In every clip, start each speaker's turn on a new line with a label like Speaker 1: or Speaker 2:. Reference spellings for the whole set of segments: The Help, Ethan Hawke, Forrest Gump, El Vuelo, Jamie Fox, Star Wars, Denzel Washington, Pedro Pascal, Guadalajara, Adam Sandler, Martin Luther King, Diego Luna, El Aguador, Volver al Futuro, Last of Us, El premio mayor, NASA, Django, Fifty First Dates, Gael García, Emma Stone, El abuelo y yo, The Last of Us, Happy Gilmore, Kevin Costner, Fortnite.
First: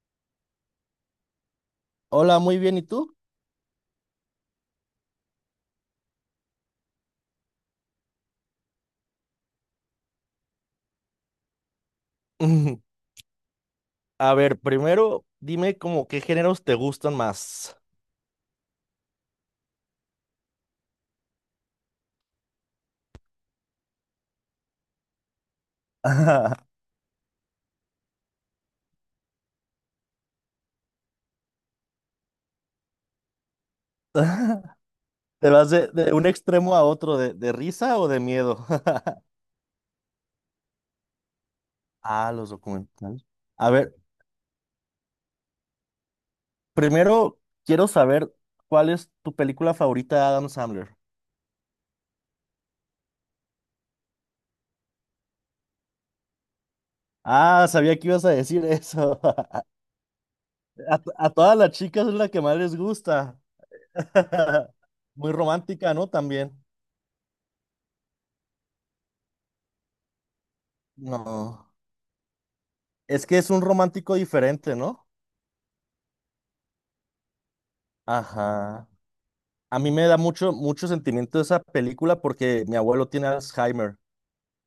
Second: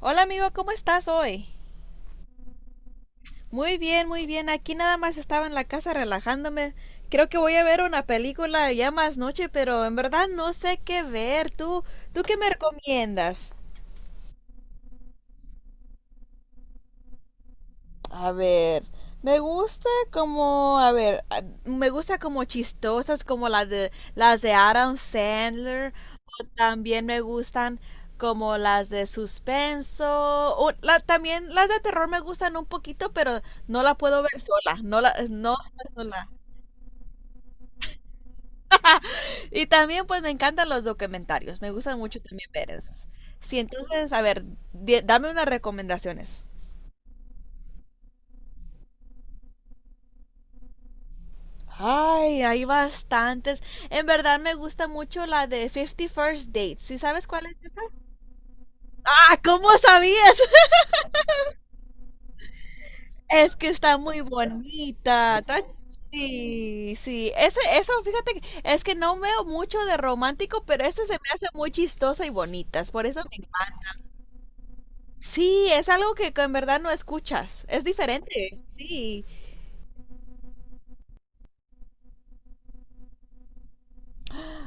Speaker 1: Hola amigo, ¿cómo estás hoy?
Speaker 2: Hola, muy bien, ¿y tú?
Speaker 1: Muy bien, muy bien. Aquí nada más estaba en la casa relajándome. Creo que voy a ver una película ya más noche, pero en verdad no sé qué ver. ¿Tú qué me recomiendas?
Speaker 2: A ver, primero dime como qué géneros te gustan más.
Speaker 1: A ver, me gusta como, a ver, me gusta como chistosas como las de Adam Sandler. o También me gustan como las de suspenso. O la, también las de terror me gustan un poquito, pero no la puedo ver sola.
Speaker 2: ¿Te
Speaker 1: No,
Speaker 2: vas de un
Speaker 1: sola.
Speaker 2: extremo a otro, de risa o de miedo?
Speaker 1: Y también pues me encantan los documentarios. Me gustan mucho
Speaker 2: Ah, los
Speaker 1: también ver esos.
Speaker 2: documentales.
Speaker 1: Sí,
Speaker 2: A ver,
Speaker 1: entonces, a ver, dame unas recomendaciones.
Speaker 2: primero quiero saber cuál es tu película favorita de Adam Sandler.
Speaker 1: Ay, hay bastantes. En verdad me gusta mucho la de Fifty First Dates. ¿Sí sabes cuál es?
Speaker 2: Ah, sabía que ibas a decir eso.
Speaker 1: Ah, ¿cómo sabías?
Speaker 2: A todas las chicas es la que más les gusta.
Speaker 1: Es que está muy
Speaker 2: Muy
Speaker 1: bonita.
Speaker 2: romántica, ¿no? También.
Speaker 1: Sí, sí. Eso, fíjate, es que no veo mucho de romántico, pero esa se me hace muy
Speaker 2: No.
Speaker 1: chistosa y bonita. Por eso
Speaker 2: Es
Speaker 1: me
Speaker 2: que es un
Speaker 1: encanta.
Speaker 2: romántico diferente, ¿no?
Speaker 1: Sí, es algo que en verdad no escuchas. Es diferente.
Speaker 2: Ajá.
Speaker 1: Sí.
Speaker 2: A mí me da mucho, mucho sentimiento esa película porque mi abuelo tiene Alzheimer.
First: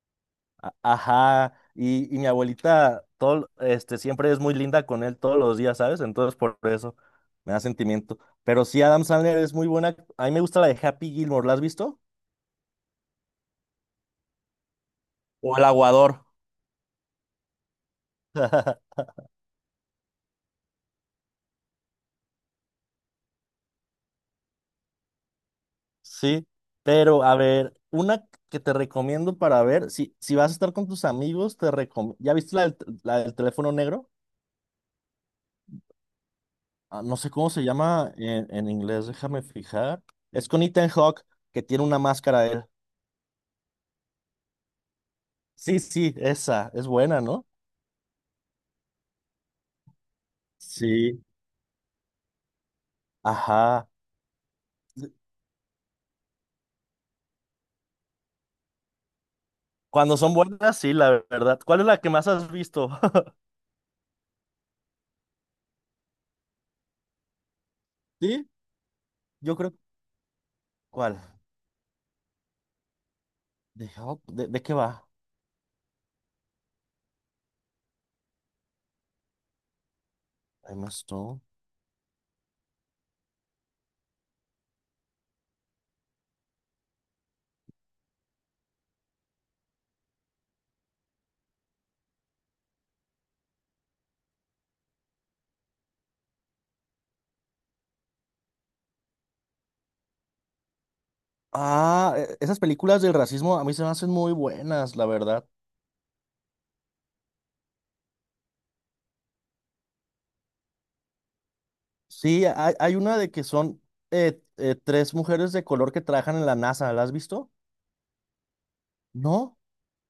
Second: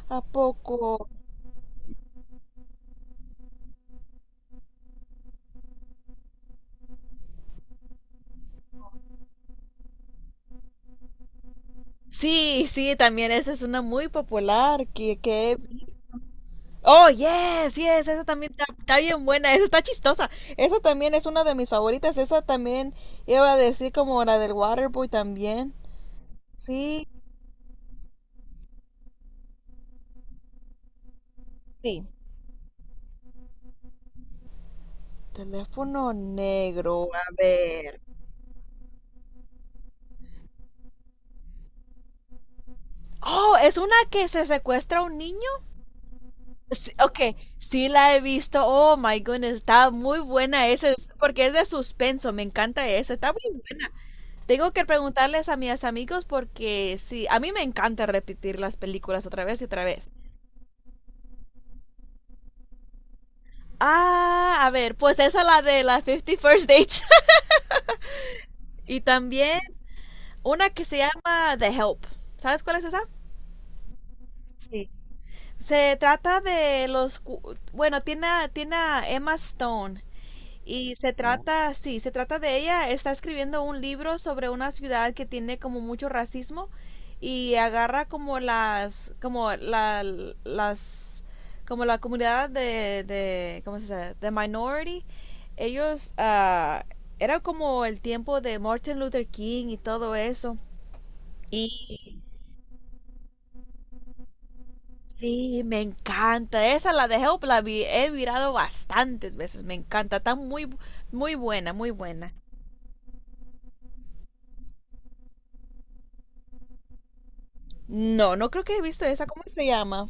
Speaker 1: ¿A poco?
Speaker 2: Ajá. Y mi abuelita todo, este, siempre es muy linda con él todos los días, ¿sabes? Entonces por eso me da sentimiento. Pero sí, Adam Sandler es muy buena. A mí me gusta la de Happy Gilmore. ¿La has visto?
Speaker 1: Sí, sí, también esa es una muy popular que he.
Speaker 2: O El Aguador.
Speaker 1: Oh, yes, yes, esa también está bien buena, esa está chistosa. Esa también es una de mis favoritas. Esa también iba a decir como la del Waterboy también.
Speaker 2: Sí.
Speaker 1: Sí,
Speaker 2: Pero a ver, una que te recomiendo para ver, si vas a estar con tus amigos, te
Speaker 1: sí.
Speaker 2: recomiendo. ¿Ya viste la del teléfono negro?
Speaker 1: Teléfono
Speaker 2: Ah,
Speaker 1: negro,
Speaker 2: no
Speaker 1: a
Speaker 2: sé cómo se
Speaker 1: ver.
Speaker 2: llama en inglés, déjame fijar. Es con Ethan Hawke, que tiene una máscara él.
Speaker 1: Oh, es una que se secuestra a un niño.
Speaker 2: Sí, sí, esa, es
Speaker 1: Sí,
Speaker 2: buena,
Speaker 1: ok,
Speaker 2: ¿no?
Speaker 1: sí la he visto. Oh my goodness, está muy buena esa,
Speaker 2: Sí,
Speaker 1: porque es de suspenso. Me encanta esa.
Speaker 2: ajá.
Speaker 1: Tengo que preguntarles a mis amigos porque sí, a mí me encanta repetir las películas otra vez y otra vez.
Speaker 2: Cuando son buenas, sí, la verdad. ¿Cuál es la que más has visto?
Speaker 1: Ah, a ver, pues esa es la de las Fifty First Dates.
Speaker 2: Sí,
Speaker 1: Y
Speaker 2: yo
Speaker 1: también
Speaker 2: creo.
Speaker 1: una que se
Speaker 2: ¿Cuál?
Speaker 1: llama The Help. ¿Sabes cuál es esa?
Speaker 2: ¿De, Hawk? ¿De qué
Speaker 1: Sí.
Speaker 2: va?
Speaker 1: Se trata de los... cu- Bueno, tiene, tiene a Emma Stone.
Speaker 2: Emma
Speaker 1: Y se
Speaker 2: Stone.
Speaker 1: trata, sí, se trata de ella, está escribiendo un libro sobre una ciudad que tiene como mucho racismo y agarra como las, como la comunidad de ¿cómo se dice? De minority. Ellos, era como el tiempo de Martin Luther King y todo eso.
Speaker 2: Ah,
Speaker 1: Y
Speaker 2: esas películas del racismo a mí se me hacen muy buenas, la verdad.
Speaker 1: sí, me encanta. Esa la de Help la he mirado bastantes veces. Me encanta. Está muy, muy buena, muy buena.
Speaker 2: Sí, hay una de que son tres mujeres de color que trabajan en la NASA, ¿la has visto?
Speaker 1: No, no creo que he visto esa. ¿Cómo
Speaker 2: ¿No?
Speaker 1: se llama?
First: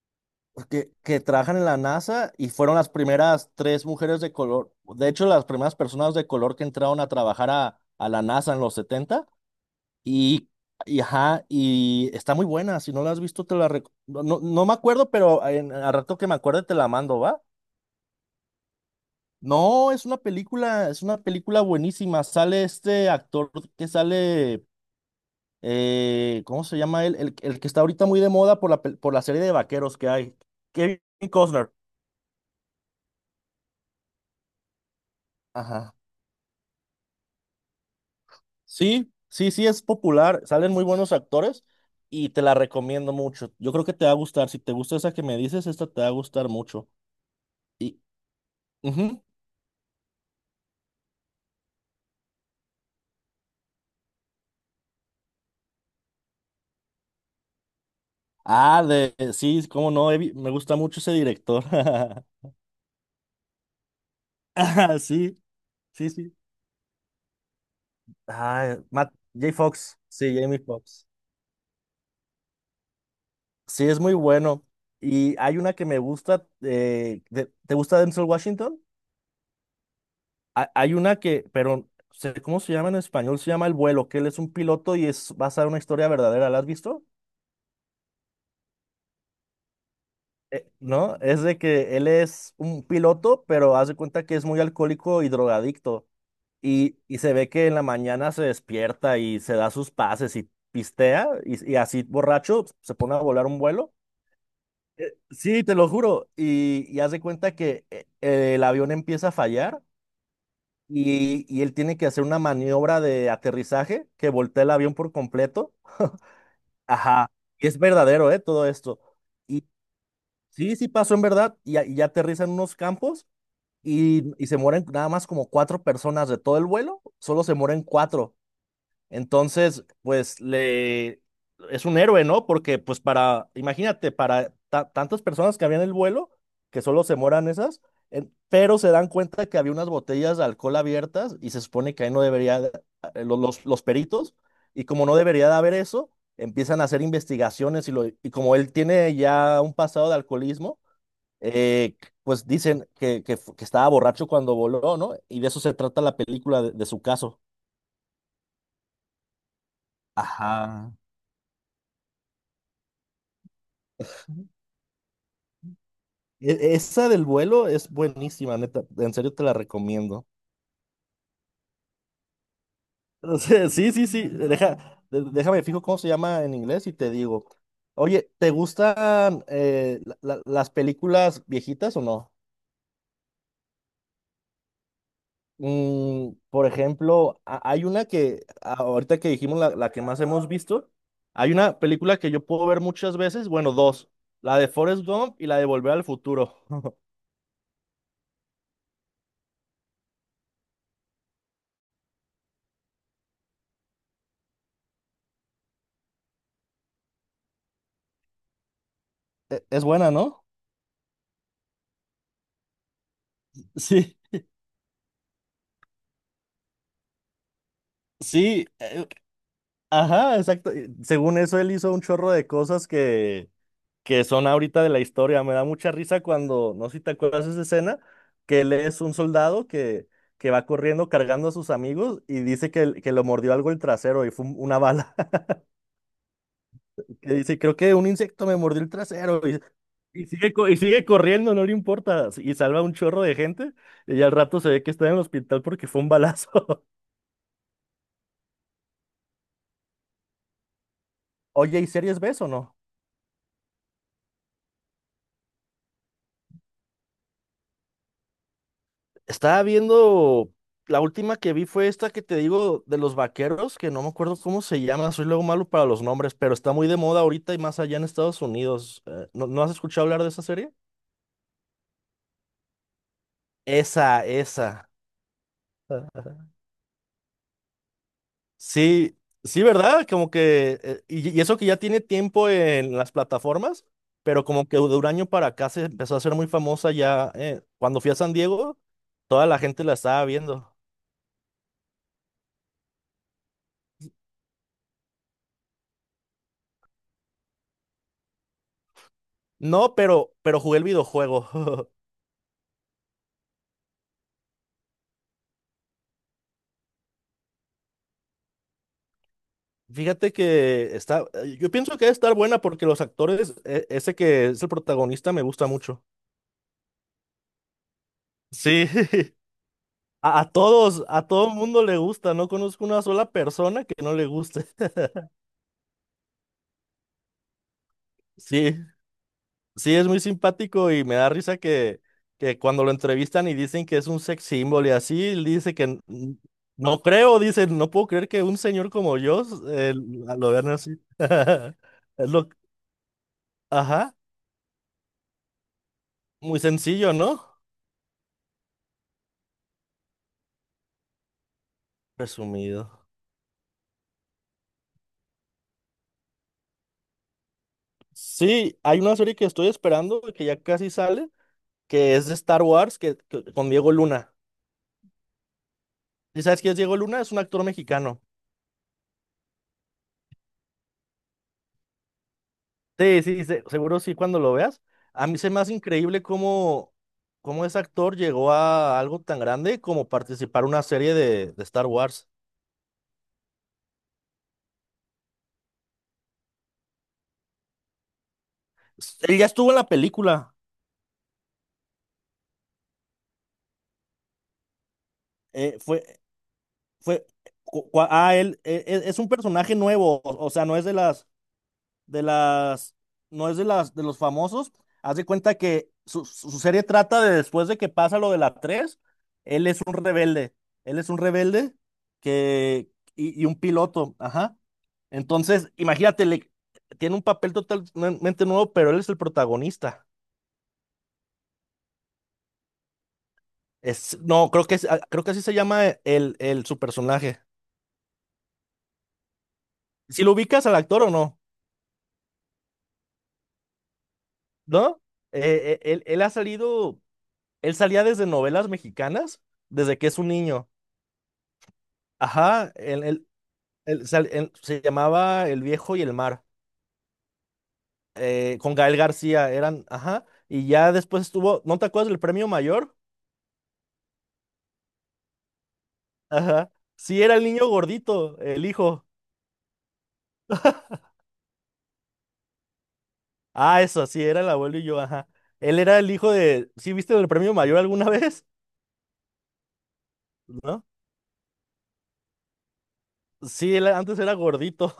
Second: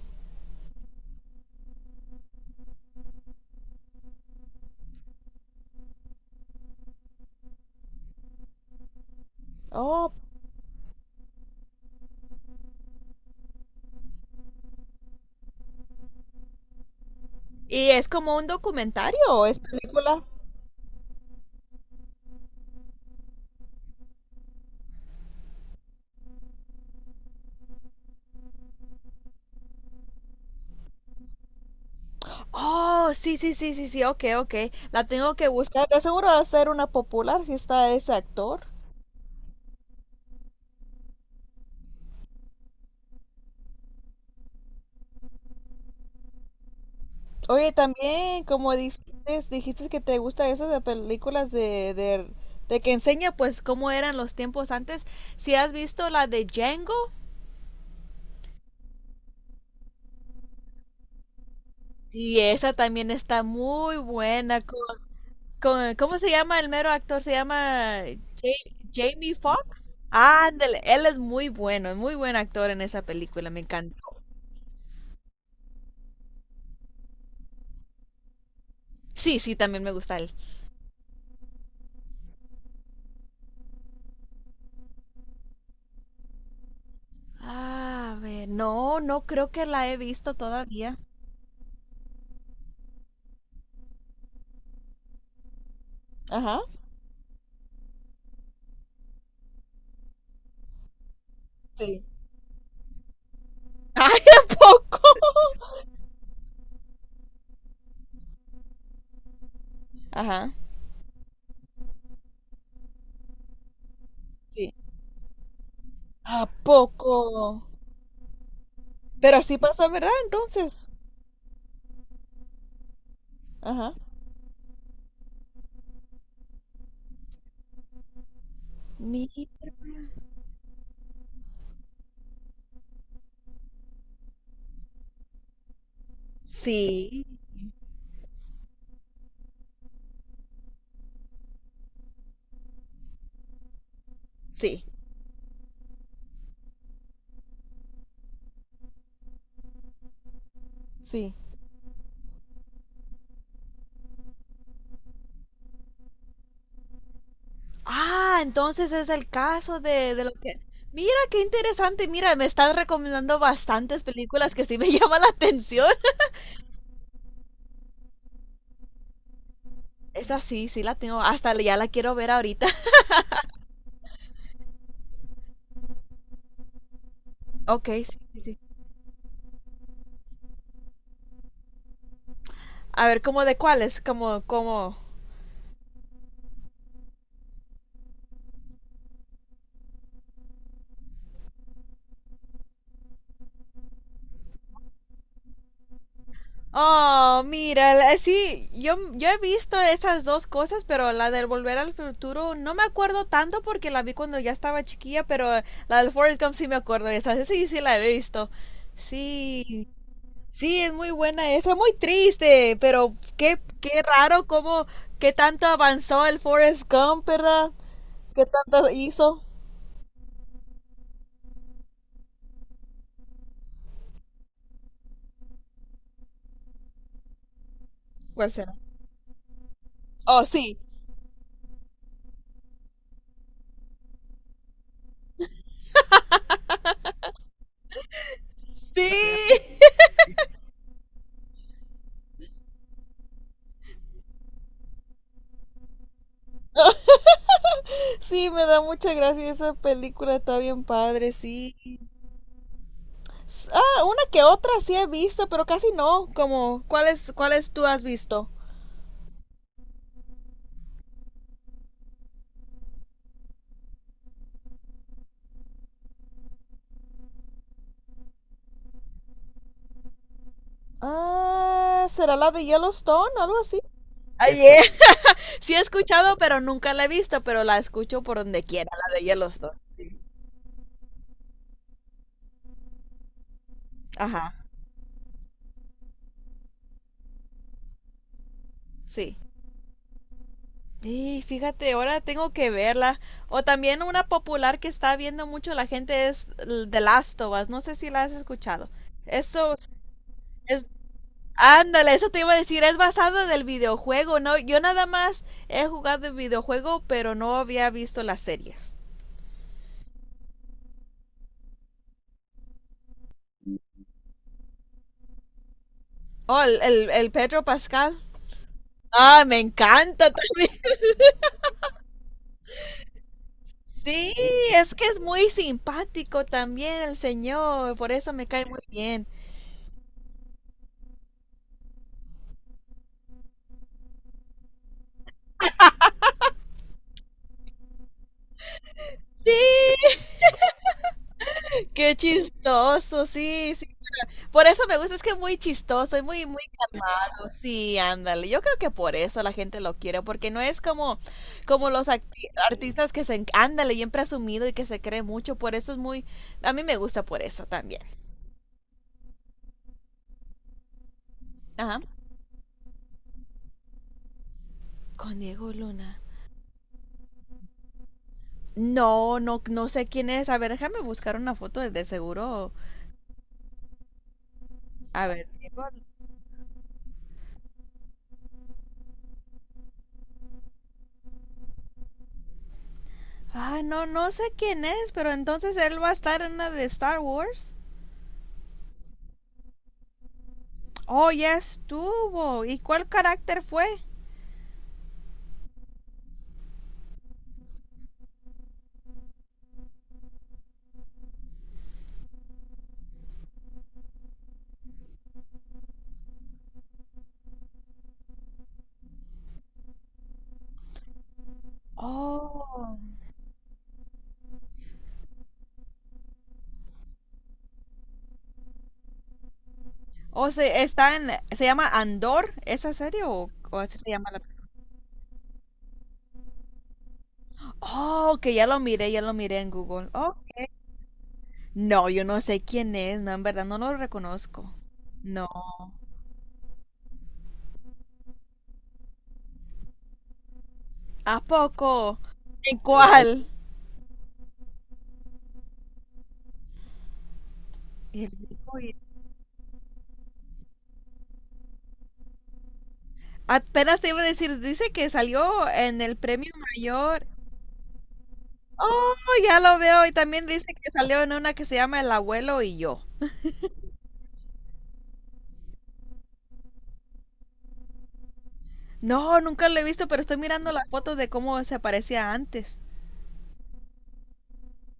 Speaker 2: Pues, que trabajan en la NASA y fueron las primeras tres mujeres de color, de hecho, las primeras personas de color que entraron a trabajar a, la NASA en los 70
Speaker 1: Oh,
Speaker 2: y, ajá, y está muy buena, si no la has visto, no, no, no me acuerdo, pero al rato que me acuerde te la mando, ¿va?
Speaker 1: ¿y es como un documentario o es
Speaker 2: No,
Speaker 1: película?
Speaker 2: es una película buenísima, sale este actor que sale, ¿cómo se llama él? El que está ahorita muy de moda por la serie de vaqueros que hay, Kevin Costner.
Speaker 1: Oh, sí, sí, sí, sí, sí, ok, ok. La tengo que buscar.
Speaker 2: Ajá.
Speaker 1: De seguro va a ser una popular si está ese actor.
Speaker 2: Sí, sí, sí, es popular, salen muy buenos actores y te la recomiendo mucho. Yo creo que te va a gustar, si te gusta esa que me dices, esta te va a gustar mucho.
Speaker 1: Oye,
Speaker 2: Y,
Speaker 1: también, como dijiste,
Speaker 2: ujú.
Speaker 1: dijiste que te gusta esas de películas de que enseña pues cómo eran los tiempos antes. Si has visto la de Django,
Speaker 2: Ah, sí, cómo no, me gusta mucho ese director.
Speaker 1: y esa también está muy buena.
Speaker 2: Ah, sí, sí,
Speaker 1: ¿Cómo se
Speaker 2: sí.
Speaker 1: llama el mero actor? Se llama
Speaker 2: Ah, Matt,
Speaker 1: Jamie
Speaker 2: J.
Speaker 1: Foxx.
Speaker 2: Fox, sí,
Speaker 1: Ah,
Speaker 2: Jamie
Speaker 1: ándale, él
Speaker 2: Fox.
Speaker 1: es muy bueno, es muy buen actor en esa película, me
Speaker 2: Sí, es
Speaker 1: encantó.
Speaker 2: muy bueno. Y hay una que me gusta, ¿te gusta Denzel Washington?
Speaker 1: Sí, sí, también me gusta él.
Speaker 2: Hay una que, pero sé cómo se llama en español, se llama El Vuelo, que él es un piloto y es basada en una historia verdadera. ¿La has visto?
Speaker 1: Ah, a ver, no, no creo que la he visto todavía.
Speaker 2: ¿No? Es de que él es un piloto, pero hace cuenta que es muy alcohólico y drogadicto.
Speaker 1: Ajá,
Speaker 2: Y se ve que en la mañana se despierta y se da sus pases y pistea y
Speaker 1: sí.
Speaker 2: así borracho se pone a volar un vuelo.
Speaker 1: Ay, ¿a poco?
Speaker 2: Sí, te lo juro. Y haz de cuenta que el avión empieza a fallar
Speaker 1: Ajá,
Speaker 2: y él tiene que hacer una maniobra de aterrizaje que voltea el
Speaker 1: sí.
Speaker 2: avión por completo.
Speaker 1: ¿A
Speaker 2: Ajá.
Speaker 1: poco?
Speaker 2: Y es verdadero, ¿eh? Todo esto.
Speaker 1: Pero sí
Speaker 2: Y
Speaker 1: pasó, ¿verdad?
Speaker 2: sí,
Speaker 1: Entonces.
Speaker 2: sí pasó en verdad. Y ya aterrizan unos campos
Speaker 1: Ajá.
Speaker 2: y se mueren nada más como cuatro personas de todo el vuelo. Solo se mueren cuatro.
Speaker 1: Mi...
Speaker 2: Entonces, pues le es un héroe, ¿no? Porque pues para, imagínate, para tantas personas que habían el vuelo, que solo se
Speaker 1: Sí,
Speaker 2: moran esas, pero se dan cuenta que había unas botellas de alcohol abiertas y se supone que ahí no debería, los peritos,
Speaker 1: sí,
Speaker 2: y como no debería de haber eso, empiezan a hacer investigaciones y como él tiene ya un pasado de alcoholismo,
Speaker 1: sí.
Speaker 2: eh, pues dicen que estaba borracho cuando voló, ¿no? Y de eso se trata la película de su caso.
Speaker 1: Ah, entonces es el caso de lo que.
Speaker 2: Ajá.
Speaker 1: Mira, qué interesante. Mira, me estás recomendando bastantes películas que sí me llaman la atención.
Speaker 2: Esa del vuelo es buenísima, neta. En serio te la recomiendo.
Speaker 1: Esa sí, sí la tengo. Hasta ya la quiero ver ahorita.
Speaker 2: O sea, sí, sí, sí. Déjame fijo cómo se llama en inglés y te digo.
Speaker 1: Ok, sí,
Speaker 2: Oye,
Speaker 1: sí,
Speaker 2: ¿te
Speaker 1: sí.
Speaker 2: gustan las películas viejitas o no?
Speaker 1: A ver, ¿cómo de cuáles?
Speaker 2: Mm, por ejemplo, hay una que ahorita que dijimos la que más hemos visto, hay una película que yo puedo ver muchas veces, bueno, dos, la de Forrest Gump y la de Volver al Futuro.
Speaker 1: Oh, mira, sí, yo he visto esas dos cosas, pero la del Volver al Futuro no me acuerdo tanto porque la vi cuando ya estaba chiquilla, pero la del Forrest Gump sí me acuerdo, esa sí, sí la he visto.
Speaker 2: Es
Speaker 1: Sí,
Speaker 2: buena, ¿no?
Speaker 1: Sí, es muy buena esa, muy triste, pero qué
Speaker 2: Sí,
Speaker 1: raro cómo, qué tanto avanzó el Forrest Gump, ¿verdad? ¿Qué
Speaker 2: sí,
Speaker 1: tanto hizo?
Speaker 2: ajá, exacto. Y según eso, él hizo un chorro de cosas que son ahorita de la historia. Me da mucha risa cuando, no sé si te acuerdas de esa escena,
Speaker 1: ¿Cuál
Speaker 2: que él
Speaker 1: será?
Speaker 2: es un soldado que,
Speaker 1: Oh,
Speaker 2: que va
Speaker 1: sí.
Speaker 2: corriendo cargando a sus amigos y dice que, que lo mordió algo el trasero y fue una bala. Que dice, creo que un insecto me mordió el
Speaker 1: Sí,
Speaker 2: trasero y, y sigue, co- y sigue corriendo, no le importa. Y salva un chorro de gente y al rato se ve que está en el hospital porque fue un balazo.
Speaker 1: sí, me da mucha gracia esa película, está bien padre, sí.
Speaker 2: Oye, ¿y series ves o no?
Speaker 1: Una que otra sí he visto, pero casi no, como, ¿cuáles tú has visto?
Speaker 2: Estaba viendo, la última que vi fue esta que te digo de los vaqueros, que no me acuerdo cómo se llama, soy luego malo para los nombres, pero está muy de moda ahorita y más allá en Estados Unidos. ¿No has escuchado hablar de esa serie?
Speaker 1: Ah, ¿será la de Yellowstone, algo así?
Speaker 2: Esa,
Speaker 1: Ay.
Speaker 2: esa.
Speaker 1: Sí he escuchado, pero nunca la he visto, pero la escucho por donde quiera, la
Speaker 2: Sí,
Speaker 1: de
Speaker 2: sí,
Speaker 1: Yellowstone.
Speaker 2: ¿verdad?
Speaker 1: Sí.
Speaker 2: Como que, eso que ya tiene tiempo en las plataformas, pero
Speaker 1: Ajá.
Speaker 2: como que de un año para acá se empezó a hacer muy famosa ya. Cuando fui a San Diego,
Speaker 1: Sí.
Speaker 2: toda la gente la estaba viendo.
Speaker 1: Y fíjate, ahora tengo que verla. O también una popular que está viendo mucho la gente es The Last of Us. No sé si la has escuchado. Eso
Speaker 2: No, pero jugué el
Speaker 1: es...
Speaker 2: videojuego.
Speaker 1: Ándale, eso te iba a decir. Es basado del videojuego, ¿no? Yo nada más he jugado el videojuego, pero no había visto las series.
Speaker 2: Fíjate que está, yo pienso que debe estar buena porque los actores, ese que es el protagonista me gusta mucho.
Speaker 1: Oh, el Pedro Pascal.
Speaker 2: Sí,
Speaker 1: Ah, me encanta
Speaker 2: A, a
Speaker 1: también.
Speaker 2: todos, a todo mundo le gusta, no conozco una sola persona que no le
Speaker 1: Sí,
Speaker 2: guste.
Speaker 1: es que es muy simpático también el señor. Por eso me cae
Speaker 2: Sí,
Speaker 1: muy bien.
Speaker 2: sí, es muy simpático y me da risa que cuando lo entrevistan y dicen que es un sex symbol y así, él dice que no creo, dice, no puedo creer que un señor como yo
Speaker 1: Sí,
Speaker 2: lo vean así.
Speaker 1: qué
Speaker 2: Es lo,
Speaker 1: chistoso. Sí, sí.
Speaker 2: ajá,
Speaker 1: Por eso me gusta, es que es muy chistoso
Speaker 2: muy sencillo, ¿no?
Speaker 1: Sí, ándale. Yo creo que por eso la gente lo quiere, porque no es como, como los
Speaker 2: Presumido.
Speaker 1: artistas ándale, bien presumido y que se cree mucho. Por eso A mí me gusta por eso también.
Speaker 2: Sí, hay una serie que estoy esperando, que ya casi sale,
Speaker 1: Ajá.
Speaker 2: que es de Star Wars, con Diego Luna.
Speaker 1: Con Diego Luna.
Speaker 2: ¿Y sabes quién es Diego Luna? Es un actor mexicano.
Speaker 1: No, no, no sé quién es. A ver, déjame buscar una foto de seguro.
Speaker 2: Sí, sí, seguro sí cuando lo veas. A
Speaker 1: A
Speaker 2: mí
Speaker 1: ver.
Speaker 2: se me hace increíble cómo ese actor llegó a algo tan grande como participar en una serie de Star Wars.
Speaker 1: Ah, no, no sé quién es, pero entonces él va a estar en una de Star Wars.
Speaker 2: Él ya estuvo en la película.
Speaker 1: Oh, ya estuvo. ¿Y cuál carácter fue?
Speaker 2: eh, fue, fue, es un personaje nuevo, o sea, no es de las, de los famosos. Haz de cuenta que su serie trata de después de que pasa lo de la tres. Él es un rebelde, él es un rebelde que,
Speaker 1: Oh.
Speaker 2: y un piloto, ajá. Entonces, imagínate, tiene un papel totalmente nuevo, pero él es el protagonista.
Speaker 1: O se está en, se llama Andor esa serie o así se
Speaker 2: Es,
Speaker 1: llama la.
Speaker 2: no, creo que, es- ah, creo que así se llama su personaje.
Speaker 1: Oh, que ya lo miré en Google.
Speaker 2: Si lo
Speaker 1: Oh,
Speaker 2: ubicas al actor o no,
Speaker 1: no, yo no sé quién es, no, en verdad no lo reconozco.
Speaker 2: ¿no?
Speaker 1: No.
Speaker 2: Eh, eh, él, él ha salido, él salía desde novelas mexicanas desde que es un niño.
Speaker 1: ¿A poco?
Speaker 2: Ajá,
Speaker 1: ¿En cuál?
Speaker 2: se llamaba El Viejo y el Mar,
Speaker 1: El
Speaker 2: con Gael García, eran, ajá, y ya después estuvo, ¿no te acuerdas del Premio Mayor?
Speaker 1: Apenas te iba a decir, dice que salió en el premio
Speaker 2: Ajá, sí,
Speaker 1: mayor.
Speaker 2: era el niño gordito, el hijo,
Speaker 1: Oh, ya lo veo. Y también dice que salió en una que se llama El abuelo y yo.
Speaker 2: ah, eso, sí, era El Abuelo y Yo, ajá, él era el hijo de, ¿sí viste el Premio Mayor alguna vez?
Speaker 1: No, nunca lo he visto, pero estoy mirando
Speaker 2: ¿No?
Speaker 1: las fotos de cómo se parecía antes.
Speaker 2: Sí, él antes era gordito,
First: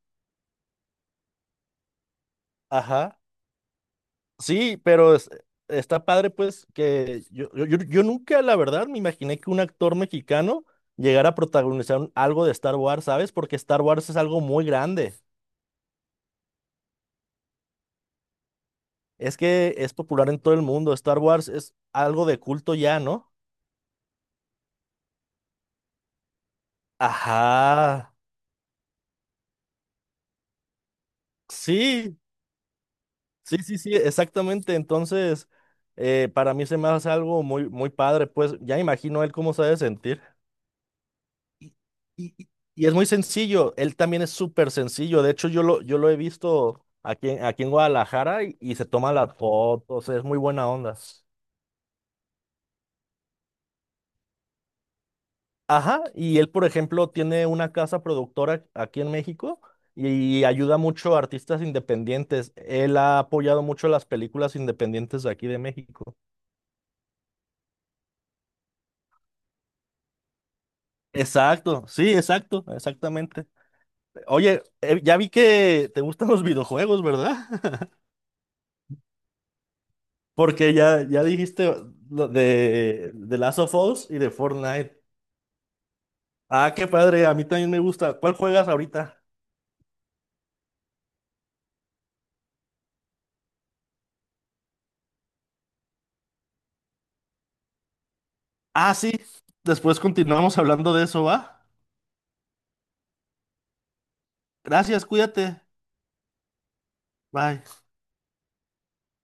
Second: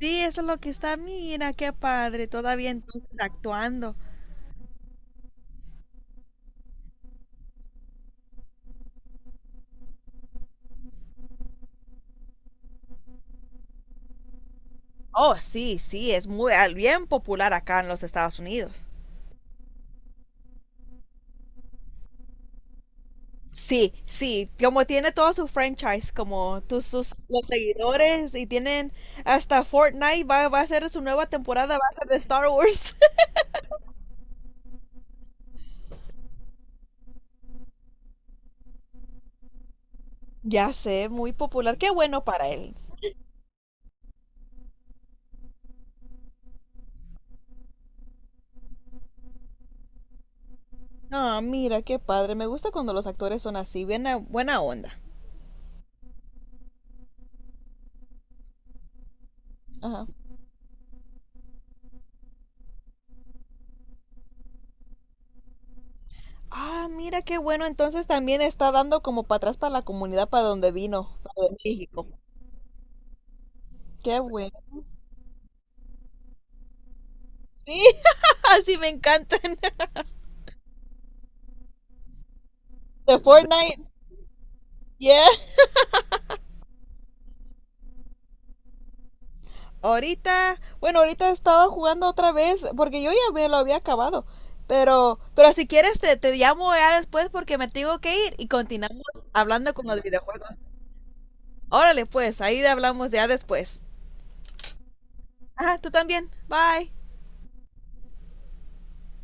Speaker 1: Sí, eso es lo que está. Mira, qué padre, todavía entonces
Speaker 2: ajá.
Speaker 1: actuando.
Speaker 2: Sí, pero está padre, pues, que yo nunca, la verdad, me imaginé que un actor mexicano llegara a protagonizar algo de Star Wars, ¿sabes? Porque Star Wars es algo muy grande.
Speaker 1: Oh, sí, sí, es muy bien popular acá en los Estados Unidos.
Speaker 2: Es que es popular en todo el mundo. Star Wars es algo de culto ya, ¿no?
Speaker 1: Sí, sí, como tiene todo su franchise, como tus sus los
Speaker 2: Ajá.
Speaker 1: seguidores y tienen hasta Fortnite va a ser su nueva temporada, va a ser de
Speaker 2: Sí,
Speaker 1: Star Wars.
Speaker 2: sí, sí, sí, exactamente. Entonces, para mí se me hace algo muy, muy padre, pues, ya imagino él cómo se ha de sentir.
Speaker 1: Ya sé, muy
Speaker 2: Y,
Speaker 1: popular. Qué bueno
Speaker 2: y-
Speaker 1: para
Speaker 2: y-
Speaker 1: él.
Speaker 2: y es muy sencillo, él también es súper sencillo, de hecho yo lo he visto aquí, aquí en Guadalajara y se toma las fotos, es muy buena onda.
Speaker 1: Ah, mira, qué padre. Me gusta cuando los actores son así, bien buena onda.
Speaker 2: Ajá, y él, por ejemplo, tiene una casa productora aquí en México
Speaker 1: Ajá.
Speaker 2: y ayuda mucho a artistas independientes. Él ha apoyado mucho las películas independientes de aquí de México.
Speaker 1: Ah, mira qué bueno. Entonces también está dando como para atrás para la comunidad para donde vino, para
Speaker 2: Exacto,
Speaker 1: México.
Speaker 2: sí, exacto, exactamente.
Speaker 1: Qué bueno.
Speaker 2: Oye, ya vi que te gustan los videojuegos, ¿verdad?
Speaker 1: Sí, así me encantan.
Speaker 2: Porque ya dijiste lo de,
Speaker 1: De
Speaker 2: de Last of
Speaker 1: Fortnite.
Speaker 2: Us y de Fortnite.
Speaker 1: Yeah.
Speaker 2: Ah, qué padre, a mí también me gusta. ¿Cuál juegas ahorita?
Speaker 1: Ahorita, bueno, ahorita estaba jugando otra vez porque yo ya me lo había acabado. Pero si quieres te llamo ya después porque me tengo que ir y
Speaker 2: Ah,
Speaker 1: continuamos
Speaker 2: sí,
Speaker 1: hablando con
Speaker 2: después
Speaker 1: los videojuegos.
Speaker 2: continuamos hablando de eso, ¿va?
Speaker 1: Órale, pues, ahí hablamos ya después.
Speaker 2: Gracias, cuídate.
Speaker 1: Ajá, tú también. Bye.
Speaker 2: Bye.